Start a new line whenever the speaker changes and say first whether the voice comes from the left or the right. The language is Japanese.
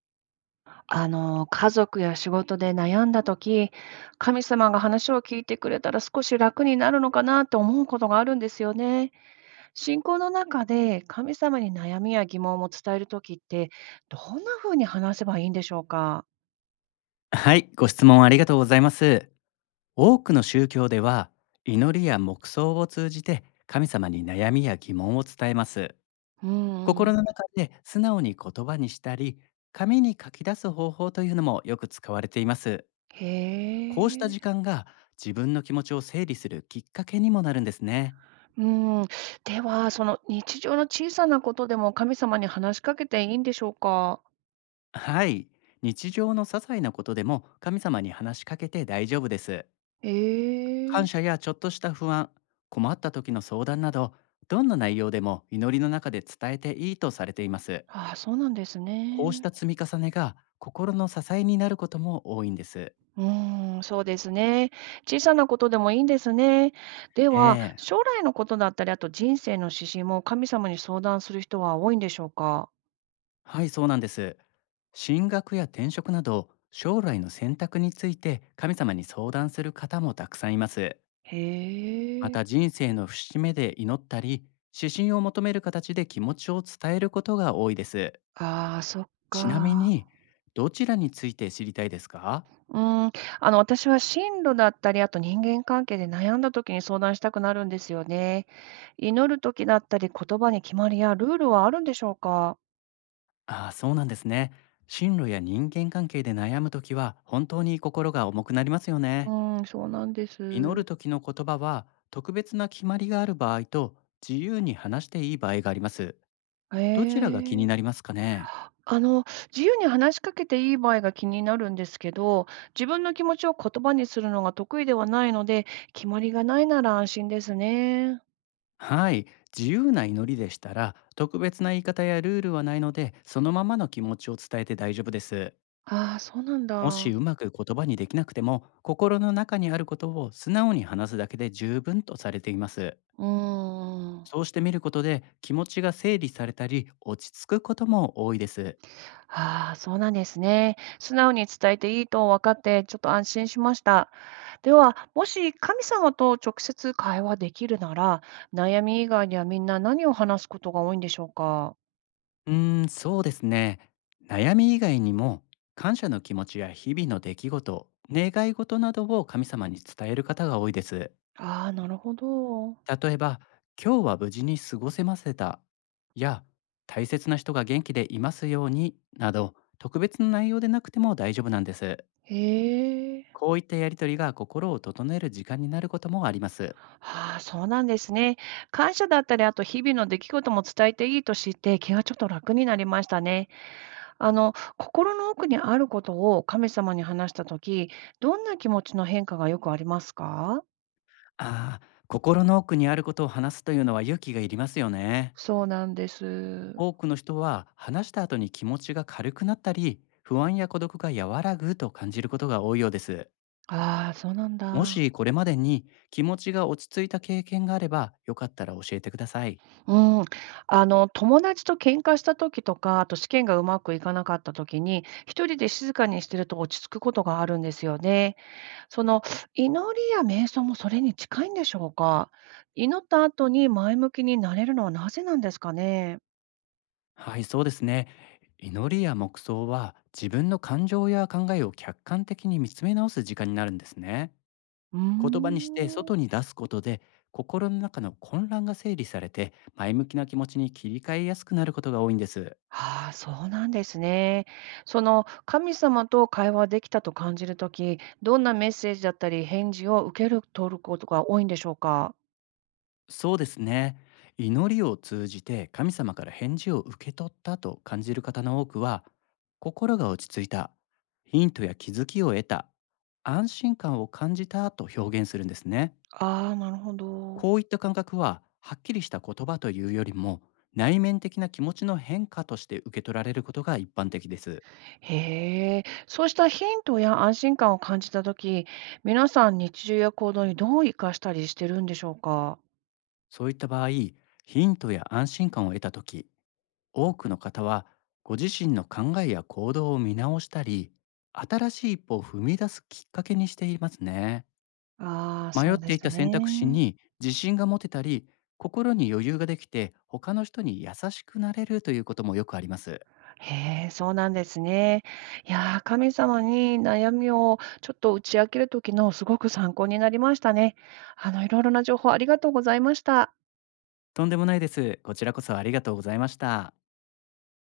right: 家族や仕事で悩んだとき、神様が話を聞いてくれたら少し楽になるのかなと思うことがあるんですよね。信仰の中で神様に悩みや疑問を伝えるときって、どんな風に話せばいいんでしょうか？
left: はい、ご質問ありがとうございます。多くの宗教では、祈りや黙想を通じて神様に悩みや疑問を伝えます。
right: うん。
left: 心の中で素直に言葉にしたり、紙に書き出す方法というのもよく使われています。
right: へ
left: こうした時
right: え。
left: 間が自分の気持ちを整理するきっかけにもなるんですね。
right: うん。では、その日常の小さなことでも神様に話しかけていいんでしょうか？
left: はい、日常の些細なことでも神様に話しかけて大丈夫です。
right: え
left: 感
right: え。
left: 謝やちょっとした不安、困った時の相談など、どんな内容でも祈りの中で伝えていいとされています。
right: ああ、そうなんです
left: こうし
right: ね。
left: た積み重ねが心の支えになることも多いんです。
right: うーん、そうですね。小さなことでもいいんですね。で
left: え
right: は、
left: え、
right: 将来のことだったり、あと人生の指針も神様に相談する人は多いんでしょうか？
left: はい、そうなんです。進学や転職など、将来の選択について神様に相談する方もたくさんいます。
right: へ
left: ま
right: え。
left: た人生の節目で祈ったり、指針を求める形で気持ちを伝えることが多いです。
right: ああ、そっ
left: ちなみ
right: か。
left: に、どちらについて知りたいですか？
right: うーん、私は進路だったり、あと人間関係で悩んだ時に相談したくなるんですよね。祈る時だったり、言葉に決まりやルールはあるんでしょうか？
left: ああ、そうなんですね。進路や人間関係で悩むときは本当に心が重くなりますよ
right: う
left: ね。
right: ーん、そうなんで
left: 祈
right: す。
left: る時の言葉は、特別な決まりがある場合と、自由に話していい場合があります。
right: へ
left: どちらが気にな
right: え。
left: りますかね？
right: あの、自由に話しかけていい場合が気になるんですけど、自分の気持ちを言葉にするのが得意ではないので、決まりがないなら安心ですね。
left: はい、自由な祈りでしたら特別な言い方やルールはないので、そのままの気持ちを伝えて大丈夫です。
right: ああ、そうなん
left: もし
right: だ。
left: うまく言葉にできなくても、心の中にあることを素直に話すだけで十分とされています。
right: うーん。
left: そうしてみることで、気持ちが整理されたり落ち着くことも多いです。
right: ああ、そうなんですね。素直に伝えていいと分かって、ちょっと安心しました。では、もし神様と直接会話できるなら、悩み以外にはみんな何を話すことが多いんでしょうか。
left: そうですね。悩み以外にも、感謝の気持ちや日々の出来事、願い事などを神様に伝える方が多いです。
right: ああ、なるほど。
left: 例えば、今日は無事に過ごせませた、や、大切な人が元気でいますように、など、特別な内容でなくても大丈夫なんです。
right: へえ。
left: こういったやりとりが心を整える時間になることもあります。
right: ああ、そうなんですね。感謝だったり、あと日々の出来事も伝えていいと知って、気がちょっと楽になりましたね。心の奥にあることを神様に話したとき、どんな気持ちの変化がよくありますか？
left: ああ、心の奥にあることを話すというのは勇気がいりますよね。
right: そうなんです。
left: 多くの人は話した後に気持ちが軽くなったり、不安や孤独が和らぐと感じることが多いようです。
right: ああ、そうなん
left: も
right: だ。
left: しこれまでに気持ちが落ち着いた経験があれば、よかったら教えてください。
right: うん。友達と喧嘩したときとか、あと試験がうまくいかなかったときに、一人で静かにしてると落ち着くことがあるんですよね。その祈りや瞑想もそれに近いんでしょうか？祈った後に前向きになれるのはなぜなんですかね？
left: はい、そうですね。祈りや黙想は、自分の感情や考えを客観的に見つめ直す時間になるんですね。
right: うー
left: 言葉にして
right: ん。
left: 外に出すことで、心の中の混乱が整理されて、前向きな気持ちに切り替えやすくなることが多いんです。
right: ああ、そうなんですね。その神様と会話できたと感じるとき、どんなメッセージだったり返事を受ける取ることが多いんでしょうか？
left: そうですね。祈りを通じて神様から返事を受け取ったと感じる方の多くは、心が落ち着いた、ヒントや気づきを得た、安心感を感じた、と表現するんですね。
right: ああ、なるほど。
left: こういった感覚は、はっきりした言葉というよりも、内面的な気持ちの変化として受け取られることが一般的です。
right: へえ。そうしたヒントや安心感を感じたとき、皆さん日常や行動にどう活かしたりしてるんでしょうか？
left: そういった場合、ヒントや安心感を得た時、多くの方はご自身の考えや行動を見直したり、新しい一歩を踏み出すきっかけにしていますね。
right: ああ、
left: 迷
right: そ
left: っ
right: うで
left: てい
right: す
left: た選択肢
right: ね。
left: に自信が持てたり、心に余裕ができて他の人に優しくなれるということもよくあります。
right: へえ、そうなんですね。いやー、神様に悩みをちょっと打ち明ける時のすごく参考になりましたね。いろいろな情報ありがとうございました。
left: とんでもないです。こちらこそありがとうございました。